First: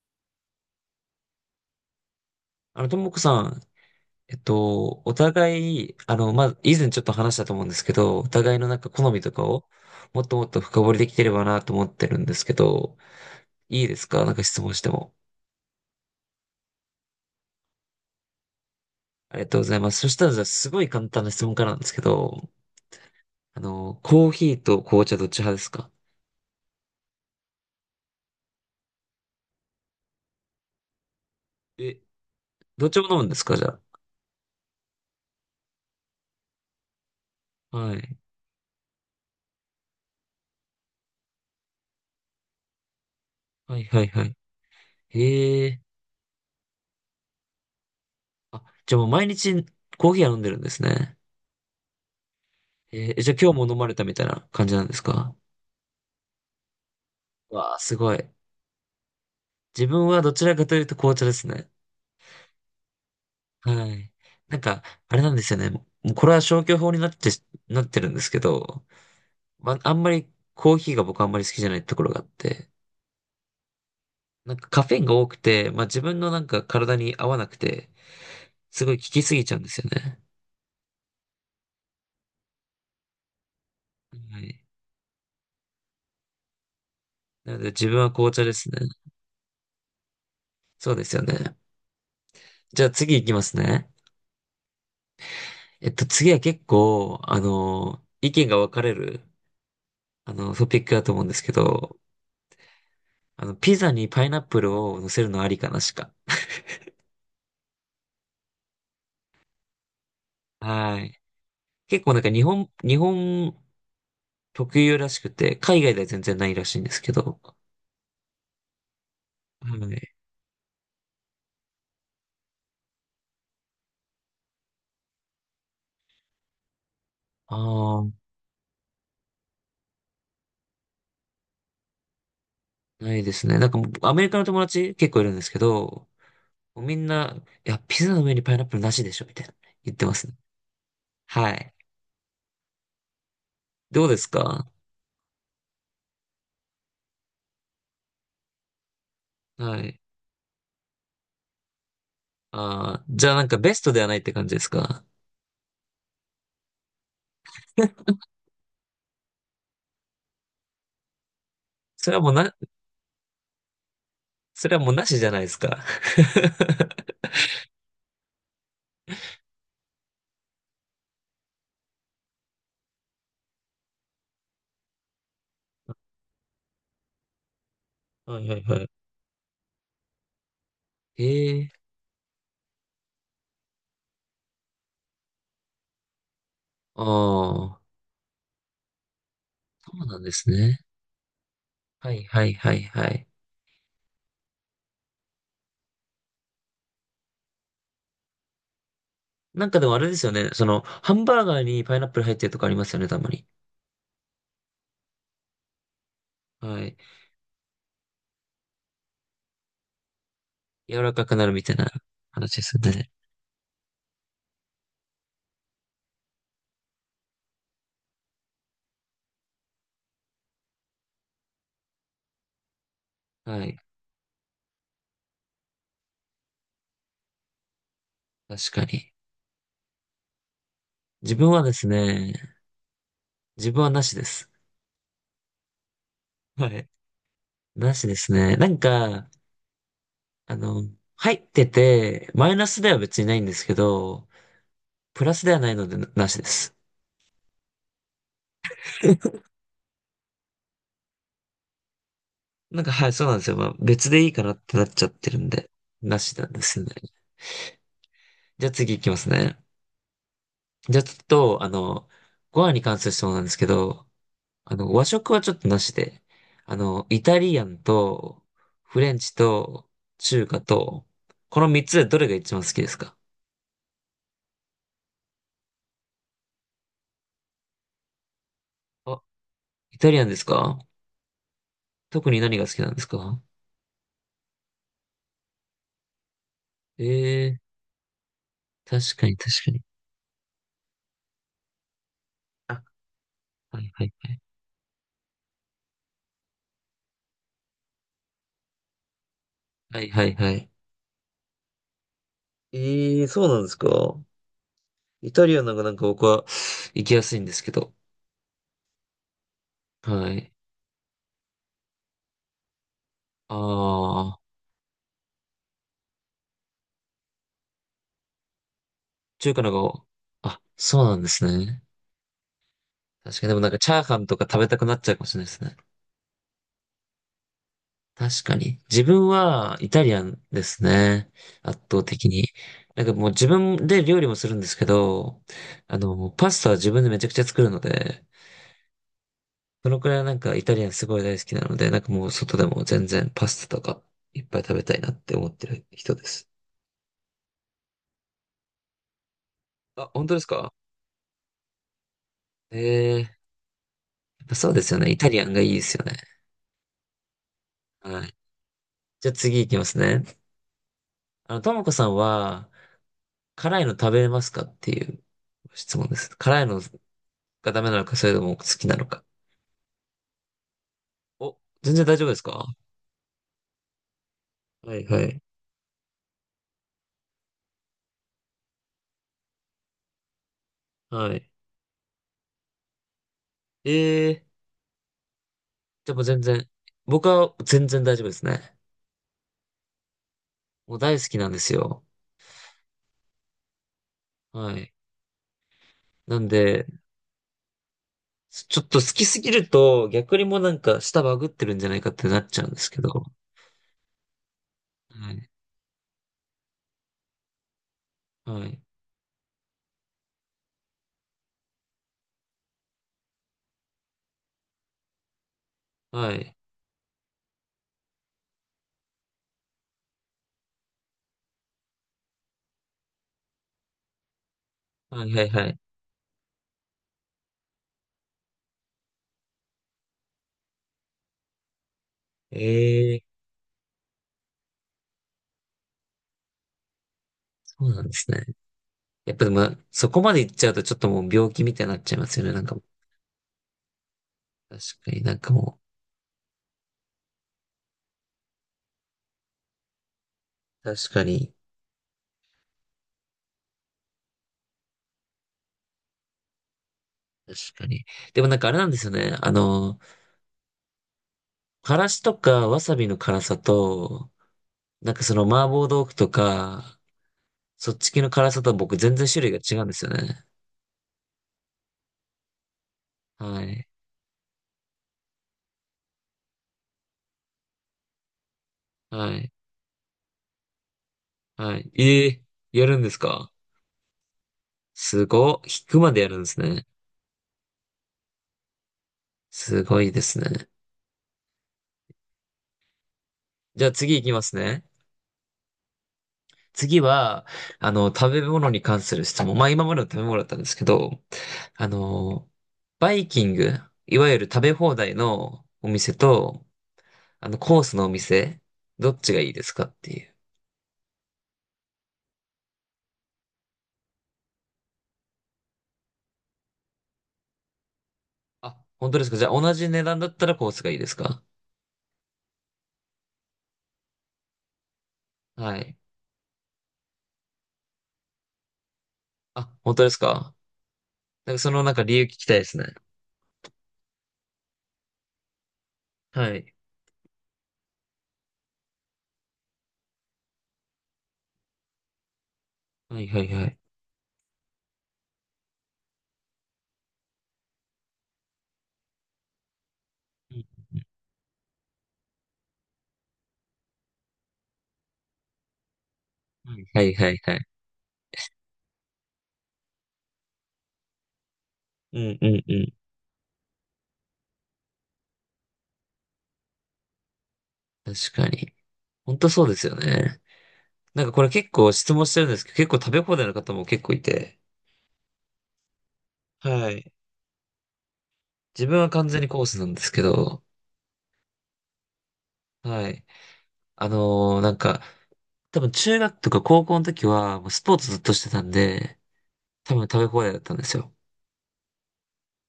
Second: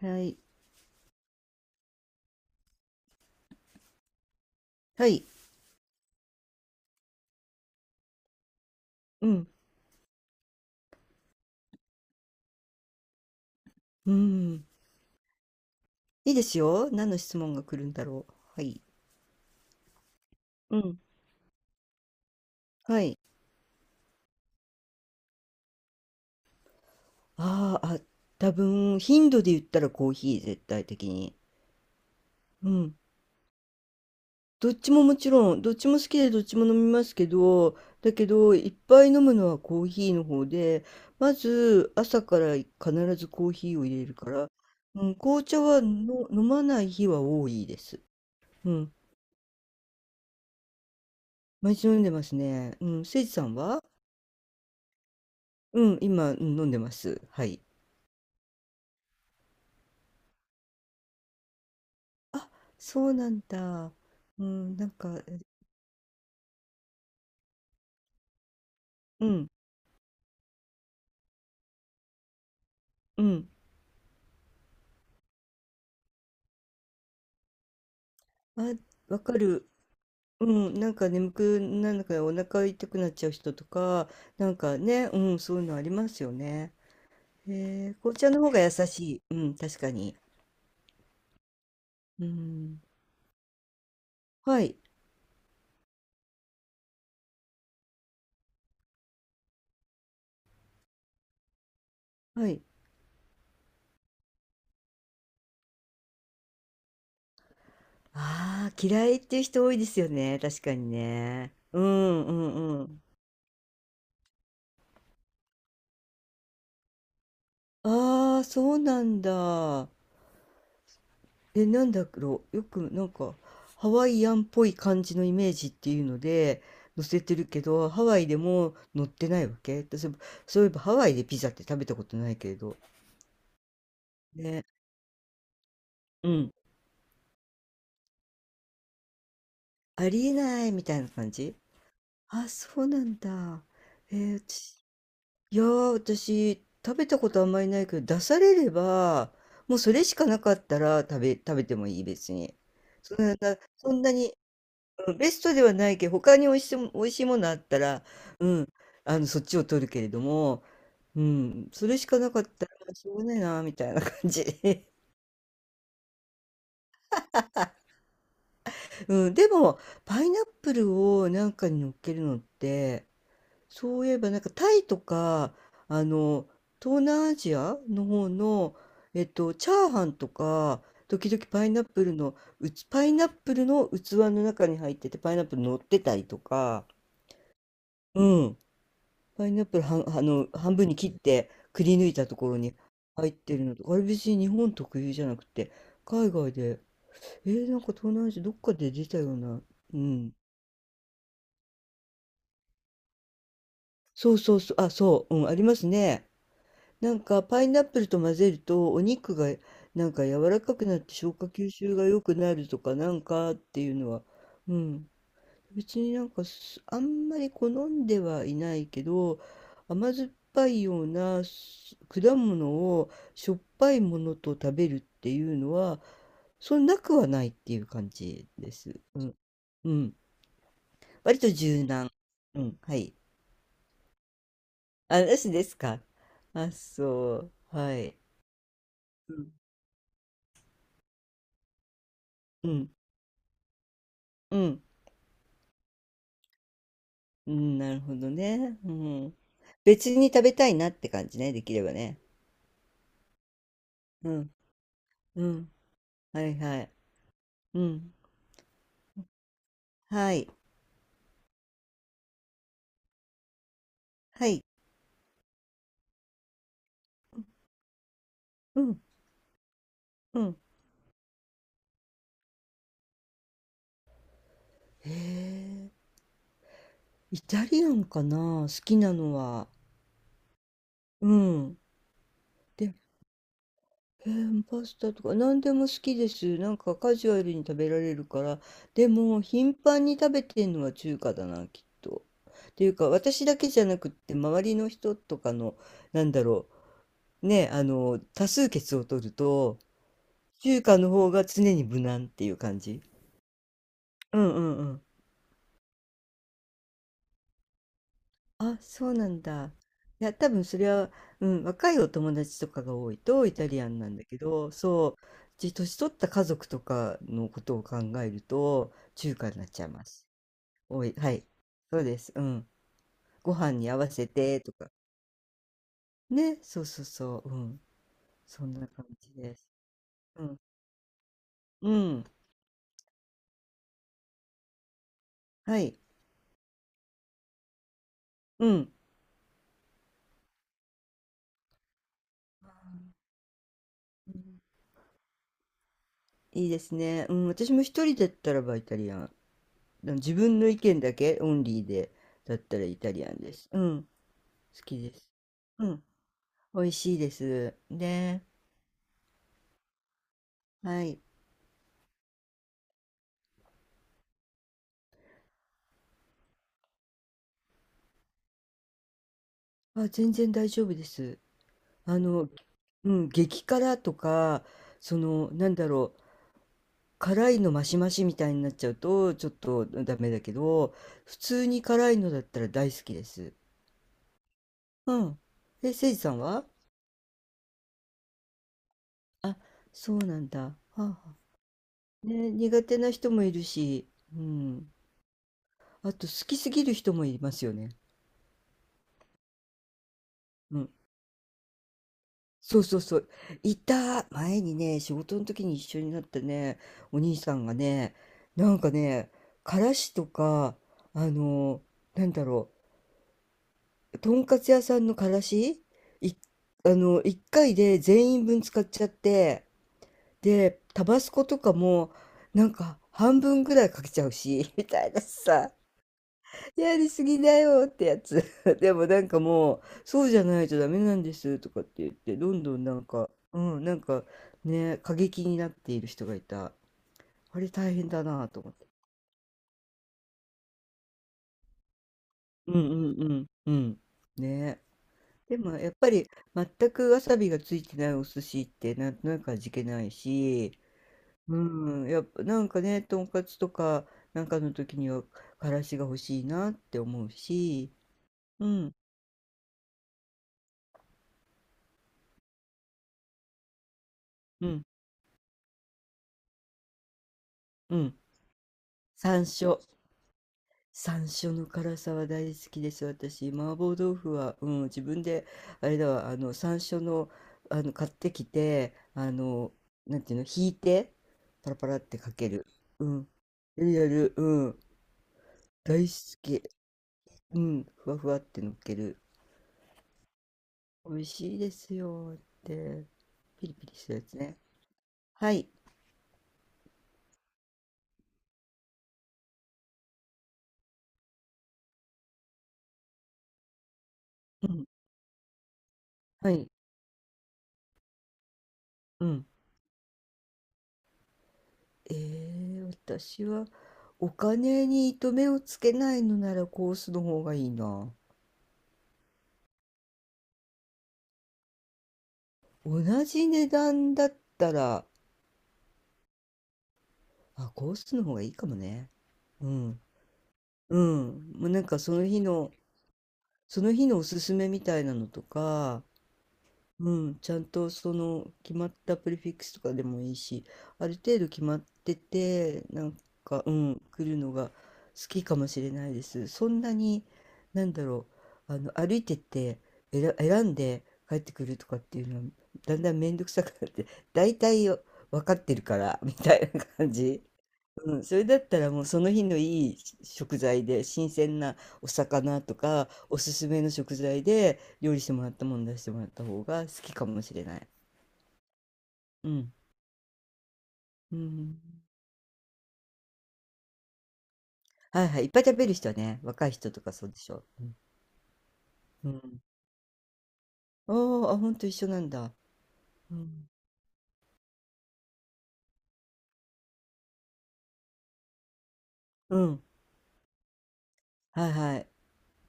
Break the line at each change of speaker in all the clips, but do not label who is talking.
はい。
ともこさん、
は
お
い。
互い、以前ちょっと話したと思うんですけど、お互いの好み
う
とか
ん。
を、もっともっと深掘りできてればなと思ってるんですけど、いいです
う
か、なんか質
ん。
問しても。
いいですよ。何の質問が来るんだろう。はい。
ありがとうございます。そしたら、じゃあ、す
う
ごい
ん。
簡単な質問からなんですけど、
はい。
コーヒーと紅茶どっち派ですか？
ああ、あ、多分、頻度で言ったらコーヒー、絶対的に。
え、
う
どっ
ん。
ちも飲むんですか、じゃ
どっちももちろん、どっちも好きでどっちも飲みますけ
あ。
ど、
は
だ
い。
けど、いっぱい飲むのはコーヒーの方で、まず、朝から必ずコーヒ
は
ー
い
を入
は
れ
い
る
は
か
い。
ら、うん、紅茶
へえ。
はの飲まない日は多いです。
あ、
うん。
じゃあもう毎日コーヒーは飲んでるんですね。
毎日飲んでますね。うん。せい
じ
じ
ゃあ
さ
今
ん
日も飲
は、
まれたみたいな感じなんですか？
うん、今、うん飲んでます。はい。
わあ、すごい。自分はどちらかというと紅茶ですね。
あ、そうなん
は
だ。
い。
う
なん
ん、
か、
なん
あれ
か、
なんですよね。もうこれは消去法になってるんですけど、
うん、
んまりコーヒーが僕あんまり好きじゃないところがあって、
うん。
カフェインが多くて、自分の体に合わなくて、
あ、
すごい効
わ
き
か
すぎちゃうんで
る。
すよね。
うん、なんか眠くなるからお腹痛くなっちゃう人とか、
は
なん
い。
かね、うん、そういうのありますよね。
なので自
えー、
分は
紅茶
紅
の
茶
方
で
が優
すね。
しい。うん、確かに。
そうですよね。
うん。
じゃあ次行きますね。
はい、
次は結構、意見が分かれる、トピックだと思うんですけど、
はい。
ピザにパイナップルを乗せるのありかなしか。
ああ、嫌いっていう人多いですよね。確かに
はい。
ね。
結構日本、
ん、う
日
ん。
本特有らしくて、海外では全然ないらしいんですけど。
ああ、そうなん
は
だ。
い。
え、なんだろう、よくなんかハワイアンっぽい感じのイメージっていうので載せてるけど、
あ
ハ
あ、
ワイでも載ってないわけ私、そういえばハワイでピザって食べたことないけれど。
ないですね。もうアメリカの友
ね、
達結構いるんですけど、
うん。
もうみんな、いや、ピザの上にパイナップルなしでしょ、みたいな言って
あ
ます
りえ
ね。
ないみたいな感
は
じ。
い。
あ、そうなんだ。
どうです
えー、
か？
私いやー、私、食べたことあんまりないけど、出されれば、もう
は
そ
い。
れしかなかったら食べてもいい、別に。
ああ、
そ
じ
ん
ゃあ
な、
ベスト
そ
で
ん
は
な
ないっ
に、
て感じですか？
うんベストではないけど、他に美味しいものあったら、うん、あの、そっちを取るけれども、うん、それし
それ
か
はも
な
う
かっ
な、
たら、しょうがないな、みたいな感じ
それは
で。
もうなしじゃないですか。
うん、でも、パイナップルをなんかに乗っけるのって、そういえば、なんかタイとか、あの、東南アジアの方
はいはい
の、
はい。
チャーハンとか、時々
ええ。
パイナップルの器の中に入ってて、パイナップル乗ってたりとか、
ああ。
うん。パイナップル
そ
は
う
ん、
な
あ
んで
の、
す
半
ね。
分に切ってくり抜
は
い
い
たと
は
こ
い
ろ
は
に
いはい。
入ってるのとか、あれ別に日本特有じゃなくて、海外で、えー、なんか東南アジアどっかで出たような、
でもあ
う
れですよ
ん。
ね。ハンバーガーにパイナップル入ってるとかありますよね、たまに。
ありますね。
はい。
なんかパイナップルと混ぜるとお肉がなんか柔らかくなっ
柔
て
らか
消
くな
化
るみ
吸
たいな
収が良くな
話で
る
す
と
よ
かな
ね。
んかっていうのは、うん、別になんかあんまり好んではいないけど甘酸っぱいような果物をしょっ
はい。
ぱいものと食べるっていうのはそんなくはないっていう感じ
確
で
か
す。
に。
うん。うん。
自
割と
分はで
柔
す
軟。
ね、
うん。はい。
自分はなしです。
あ、なしですか。
は
あ、
い。
そう。
な
は
しで
い。
すね。
うん。
あの、入ってて、マイナス
う
では別にないんですけど、
ん。
プラスではないのでなしです。
うん。なるほどね。うん。別に食べたいなって感じね。できればね。
はい、そうなんですよ。別でい
う
いか
ん。
なってなっちゃってる
う
んで、
ん。
なし
は
なん
い
で
は
す
い。
ね。
うん。
じゃあ次行きますね。
はい。
じゃあちょっと、ご飯に関する質問なんですけど、
はい。
和食はちょっとなしで、イタリアンと、
う
フ
ん、
レンチと、
う
中
ん。
華と、この三つでどれが一番好きですか？
へえ、イタリアンかな、好きな
あ、
のは。
イタリアンですか？
うん。
特に何が好きな
で、
んですか？
えーパスタとか何でも好きです。なんかカジュアル
ええ
に食べられるから。
ー、
で
確かに
も、
確か
頻
に。
繁に食べてんのは中華だな、きっと。っ
あ、
ていうか、私だけじ
は
ゃ
い
な
は
くっ
いは
て、
い。
周りの人とかの、なんだろね、あの、多数決を取ると、
はいはいはい。
中華の方が常に無難っていう感じ。
ええー、そうなんですか？
うんうんうん。
イタリアンの方が僕は行きやすいんですけど。
あ、そうなんだ。い
は
や、多
い。
分それは、うん、若いお友達とかが多いとイタリアンなんだけ
ああ、
ど、そう、年取った家族とかのことを考えると、中華
中
に
華
なっ
の
ちゃ
方
い
が、
ます。
あ、そう
おい、
なんで
は
す
い。
ね。
そうです。うん。
確かに
ご
でも
飯に
チ
合
ャー
わ
ハン
せ
とか食
て
べ
と
たく
か。
なっちゃうかもしれないですね。
ね、そうそうそう。うん。
確か
そん
に。
な
自
感
分
じです。
はイタリアン
うん。
ですね。圧
う
倒
ん。
的に。もう自分で料理もするんですけど、
はい。
パスタは自分でめちゃくちゃ作るので、
うん。
そのくらいイタリアンすごい大好きなので、もう外でも全然パスタとか
う
いっぱ
ん、
い食べたいなって思ってる人です。
いいですね。うん。私も一人だったらばイタリアン。
あ、
でも
本
自
当です
分の
か？
意見だけオンリーでだったらイタリア
え
ン
え
です。うん。
ー、そうで
好
す
き
よね。
で
イタ
す。
リアンがいいで
う
す
ん、
よね。
美味しいです。
はい。
ね、
じゃあ次行きますね。
はい。
ともこさんは、辛いの食べれますかっていう質問です。辛いのがダメなのか、それとも好きなのか。
あ、全然大丈夫です。
お、全然大
あ
丈夫です
の、
か？
うん、激辛とか、
はい
そ
はい。
の、なんだろう、辛いのマシマシみたいになっちゃうと、ちょっとダメだけど、
は
普
い。
通に辛いのだったら大好きです。
ええ
うん。え、
ー、
せ
で
いじ
も
さん
全
は、
然、僕は全然大丈夫ですね。
あ、そうなんだ。は
もう
あ
大好
は
きなんですよ。
あ、ね、苦手な人もいるし、う
は
ん。
い。
あと、
な
好
ん
きすぎ
で、
る人もいますよね。
ちょっと好きすぎると、逆にもう
うん、
舌バグってるんじゃないかってなっちゃうんで
そう
す
そ
け
う
ど。
そう。いた。前にね、仕
は
事の
い。
時に一緒になったね、お兄さんがね、
は
なん
い。
かね、からしとか、あの、なんだろとんかつ屋さんのからし、
は
い、
い。
あの、一回で全員分使っちゃって、で、タバスコとかも、なんか半分ぐらいかけちゃうし、みたいな
はいはいは
さ。
い。
やりすぎだよってやつ。でもなんかもう、そうじゃないとダメなんですとかって言って、どんどんなん
ええー、
か、うん、なんかね、過激になっている人がいた。あれ
そう
大
なん
変
で
だ
すね。
なと思って。
やっぱでも、そこまで行っちゃうとちょっともう病気みたいになっちゃいますよね。
うんうんうんうん。
確
ね。
かになんか
でも
も
やっぱり全くわさびがついてないお寿司ってなんとなく味気ないし、
う、確かに、
うん、やっぱなんかね、とんかつとかなんかの時にはからしが欲しいなって思う
確か
し、
に。でも
う
あれなん
ん
ですよね。からしとかわさびの辛さと、
うん
麻婆豆腐とか、そ
う
っち
ん。
系の辛さと僕全然種
山
類が違
椒。
うんですよね。
山椒の辛さは大好きです。私、
は
麻
い。
婆豆腐は、うん、自分で、あれだわ、あの、山椒の、あの、買ってきて、あ
はい。
の、なんていうの、ひいて、パ
は
ラパ
い。
ラって
え
か
え、
ける。
やるん
う
です
ん。
か？
やるやる、うん。
すごっ。引く
大
ま
好
でやるんです
き。
ね。
うん。ふわふわってのっける。
すごいですね。
美味しいですよって。ピリ
じ
ピ
ゃあ
リす
次
るや
行き
つ
ます
ね。
ね。
はい。
次は、食べ物に関する質問。今までの食べ物だったんですけど、あの、バイキング、いわゆる食
う
べ
ん。
放題のお店
は
と、
い。
コースのお店、どっ
う
ちが
ん。
いいですかっていう。
えー、私は、お金に糸目をつけないのならコースの方がいいな。
あ、本当ですか？じゃあ、同じ値段だったらコースがいいですか？
同じ値段だったら、
はい。
あ、コースの方がいいかもね。う
あ、本
ん。
当ですか？
うん。もうなんかそ
理由
の
聞
日
きたいで
の、
すね。
その日のおすすめみたいなのとか、
はい。
うん、ちゃんとその決まったプレフィックスとかでもいいし、ある程度決まってて、なん
はいはい
か、
は
う
い。
ん、来るのが好きかもしれないです。そんなに、なんだろう、あの、歩いてって
うん、
選んで帰ってくるとかっていうのは、だんだん面倒くさくなって、大体分かってるから、みたいな
は
感
いはい
じ。
はい。
うん、それだったらもうその日のいい食材で新鮮なお
うんう
魚
んう
と
ん。
かおすすめの食材で料理してもらったもの出してもらった方が好きかもしれない。
確かに。本当
う
そう
ん。
ですよね。
う
これ結
ん。
構質問してるんですけど、結構食べ放題の方も結構いて、
はいはい。いっぱい食べる人はね、若い
は
人と
い。
かそうでしょ。うん。
自分は完
う
全にコ
ん、
ースなんですけど、
あーあ、ほんと一緒なんだ。
はい。
うん。
あのーなんか、多分中学とか高校の時は、もうスポーツずっとしてたんで、
うん。
多分食べ放題だったんですよ。
はいはい。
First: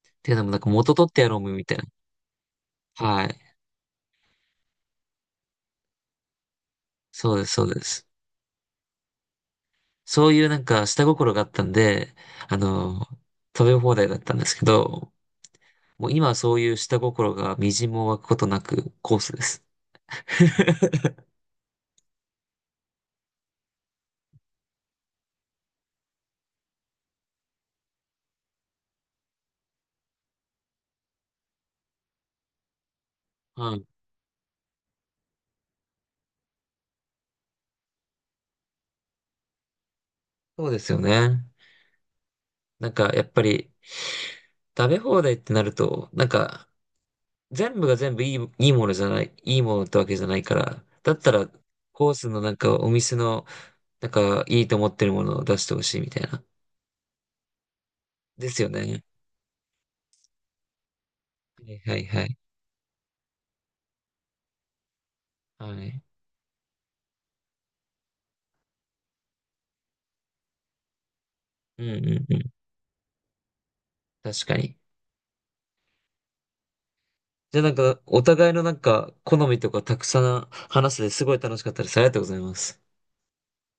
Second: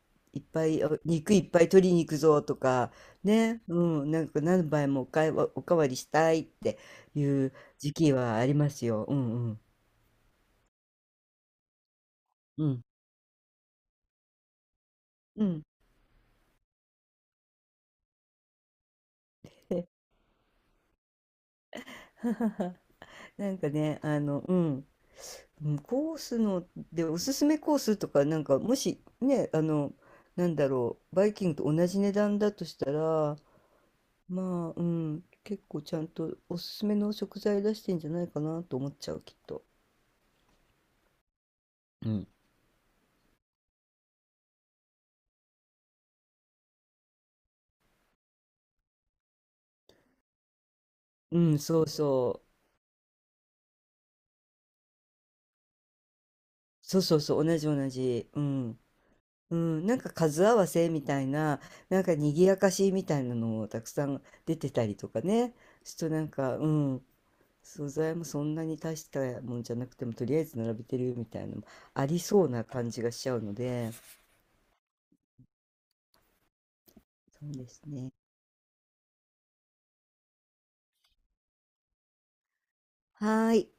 っていう
いっ
のも
ぱい、
元
お
取ってや
肉
ろ
い
う
っぱ
み
い
たい
取りに行くぞとか、
な。はい。
ね。うん。なんか何杯もおかわりしたいってい
そうです、
う
そうで
時
す。
期はありますよ。うんうん。
そういう下心があったんで、あ
うん。
のー食べ放題だったんですけど、
うん。
もう今はそういう下心が微塵も湧くことなくコースです。
なんかね、あの、うん、うんコースのでおすすめコースとか、なんかもしね、あの、なんだろう、バイキングと同じ値段だとしたら、
はい。
まあ、うん、結構ちゃんとおすすめの食材出してんじゃないかなと思っちゃう、きっと。
そうですよね。
うん。
やっぱり、食べ放題ってなると、全部が全部いいものじゃない、いいものってわけじゃないから、だった
う
ら、
ん、そう
コースの
そう。
お店の、いいと思ってるものを出してほしいみたいな。
そうそうそう、同じ同じ。う
ですよ
ん。
ね。
うん、なんか数合わせみたいな、
はいは
なん
い
か
はい。
賑やかしみたいなのもたくさん出てたりとかね。
は
ち
い。
ょっとなんか、うん。素材もそんなに大したもんじゃなくてもとりあえず並べてるみたいなのも
うんう
あり
んう
そう
ん。
な感じがしちゃうので、
確かに。
そう
じゃあ
ですね。
お互いの好みとかたくさん話せてすごい楽しかったです。ありがとうございます。
はーい。